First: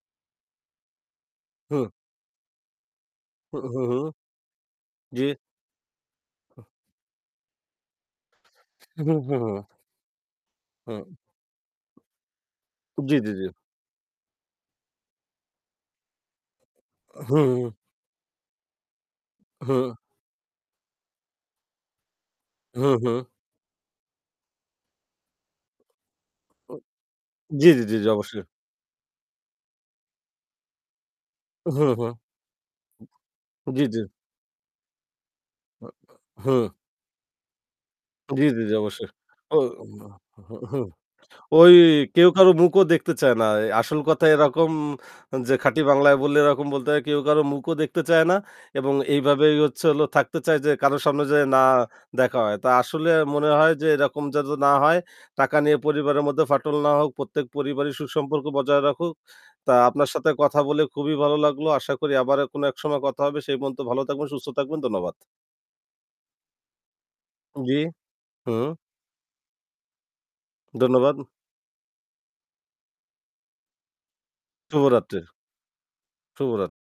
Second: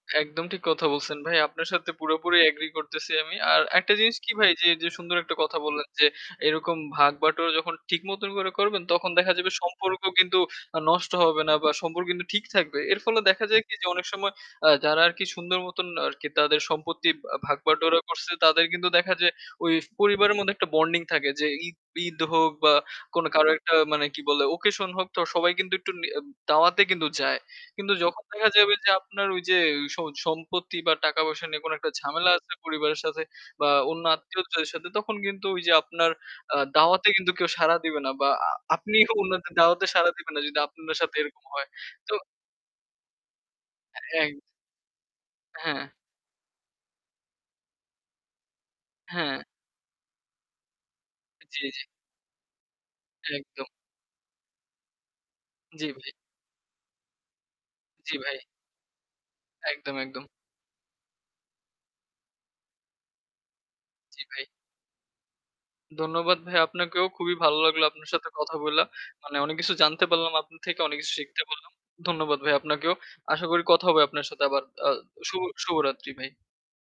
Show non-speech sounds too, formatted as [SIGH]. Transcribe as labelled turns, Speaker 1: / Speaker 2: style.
Speaker 1: একদম ঠিক কথা বলছেন, ভাই, আপনার সাথে
Speaker 2: হুম।
Speaker 1: পুরোপুরি এগ্রি করতেছি আমি। আর
Speaker 2: হুম, হুম,
Speaker 1: একটা
Speaker 2: হুম।
Speaker 1: জিনিস কি ভাই যে যে সুন্দর
Speaker 2: জি।
Speaker 1: একটা কথা বললেন, যে,
Speaker 2: [UNINTELLIGIBLE]
Speaker 1: এরকম ভাগ বাটোয়ারা যখন ঠিকমতন করে করবেন তখন দেখা যাবে
Speaker 2: [UNINTELLIGIBLE]
Speaker 1: সম্পর্ক কিন্তু আ
Speaker 2: হুম।
Speaker 1: নষ্ট হবে না বা সম্পর্ক কিন্তু ঠিক থাকবে। এর
Speaker 2: জি,
Speaker 1: ফলে
Speaker 2: জি,
Speaker 1: দেখা
Speaker 2: জি।
Speaker 1: যায় কি যে অনেক সময় আ যারা আর কি সুন্দর মতন আর কি তাদের সম্পত্তির
Speaker 2: অ
Speaker 1: আ
Speaker 2: হুম।
Speaker 1: ভাগবাটোয়ারা করছে তাদের কিন্তু দেখা যায় ওই
Speaker 2: হুম।
Speaker 1: পরিবারের মধ্যে একটা বন্ডিং থাকে যে ঈদ ঈদ হোক বা
Speaker 2: হুম, হুম।
Speaker 1: কোন কারো একটা মানে কি বলে ওকেশন হোক তো সবাই কিন্তু একটু নি
Speaker 2: উ
Speaker 1: দাওয়াতে কিন্তু যায়।
Speaker 2: জি, জি,
Speaker 1: কিন্তু
Speaker 2: জি, জি।
Speaker 1: যখন
Speaker 2: অবশ্যই।
Speaker 1: দেখা যাবে যে আপনার ওই যে স সম্পত্তি বা টাকা-পয়সা নিয়ে কোন
Speaker 2: উম
Speaker 1: একটা
Speaker 2: হুম, হুম।
Speaker 1: ঝামেলা আছে পরিবারের সাথে বা
Speaker 2: জি, জি।
Speaker 1: অন্য আত্মীয়দের সাথে তখন কিন্তু ওই যে আপনার
Speaker 2: [UNINTELLIGIBLE]
Speaker 1: আ
Speaker 2: হুম।
Speaker 1: দাওয়াতে কিন্তু কেউ সাড়া দিবে না বা
Speaker 2: জি, জি, জি। অবশ্যই।
Speaker 1: আপনিও অন্যদের দাওয়াতে সাড়া
Speaker 2: [UNINTELLIGIBLE]
Speaker 1: দিবেন না যদি
Speaker 2: হুম।
Speaker 1: আপনাদের সাথে এরকম হয়।
Speaker 2: ওই
Speaker 1: তো
Speaker 2: কেউ কারো মুখও দেখতে চায় না। অ্যা আসল কথা
Speaker 1: [UNINTELLIGIBLE]
Speaker 2: এরকম যে
Speaker 1: অ্যা হ্যাঁ।
Speaker 2: খাঁটি বাংলায় বললে এরকম বলতে হয়, কেউ কারো মুখও দেখতে চায় না এবং
Speaker 1: হ্যাঁ।
Speaker 2: এইভাবেই হচ্ছে হলো থাকতে চায় যে কারো সামনে যেয়ে
Speaker 1: জি,
Speaker 2: না
Speaker 1: জি।
Speaker 2: দেখা হয়। তা আসলে মনে
Speaker 1: একদম।
Speaker 2: হয় যে এরকম যেন না হয়। টাকা নিয়ে
Speaker 1: জি, ভাই।
Speaker 2: পরিবারের মধ্যে ফাটল না হোক। প্রত্যেক পরিবারই
Speaker 1: জি, ভাই।
Speaker 2: সুসম্পর্ক বজায় রাখুক। তা
Speaker 1: একদম,
Speaker 2: আপনার
Speaker 1: একদম।
Speaker 2: সাথে কথা বলে খুবই ভালো লাগলো। আশা করি আবার এক কোন এক সময় কথা হবে। সেই পর্যন্ত ভালো
Speaker 1: জি,
Speaker 2: থাকবেন,
Speaker 1: ভাই।
Speaker 2: সুস্থ থাকবেন। ধন্যবাদ।
Speaker 1: ধন্যবাদ ভাইয়া আপনাকেও। খুবই ভালো
Speaker 2: জি।
Speaker 1: লাগলো আপনার সাথে কথা
Speaker 2: হুম।
Speaker 1: বলে। মানে অনেক কিছু জানতে পারলাম আপনার থেকে, অনেক কিছু
Speaker 2: ধন্যবাদ।
Speaker 1: শিখতে পারলাম। ধন্যবাদ ভাই আপনাকেও। আশা করি কথা হবে আপনার সাথে আবার। আ
Speaker 2: শুভরাত্রির।
Speaker 1: শুভ শুভরাত্রি ভাই।
Speaker 2: শুভরাত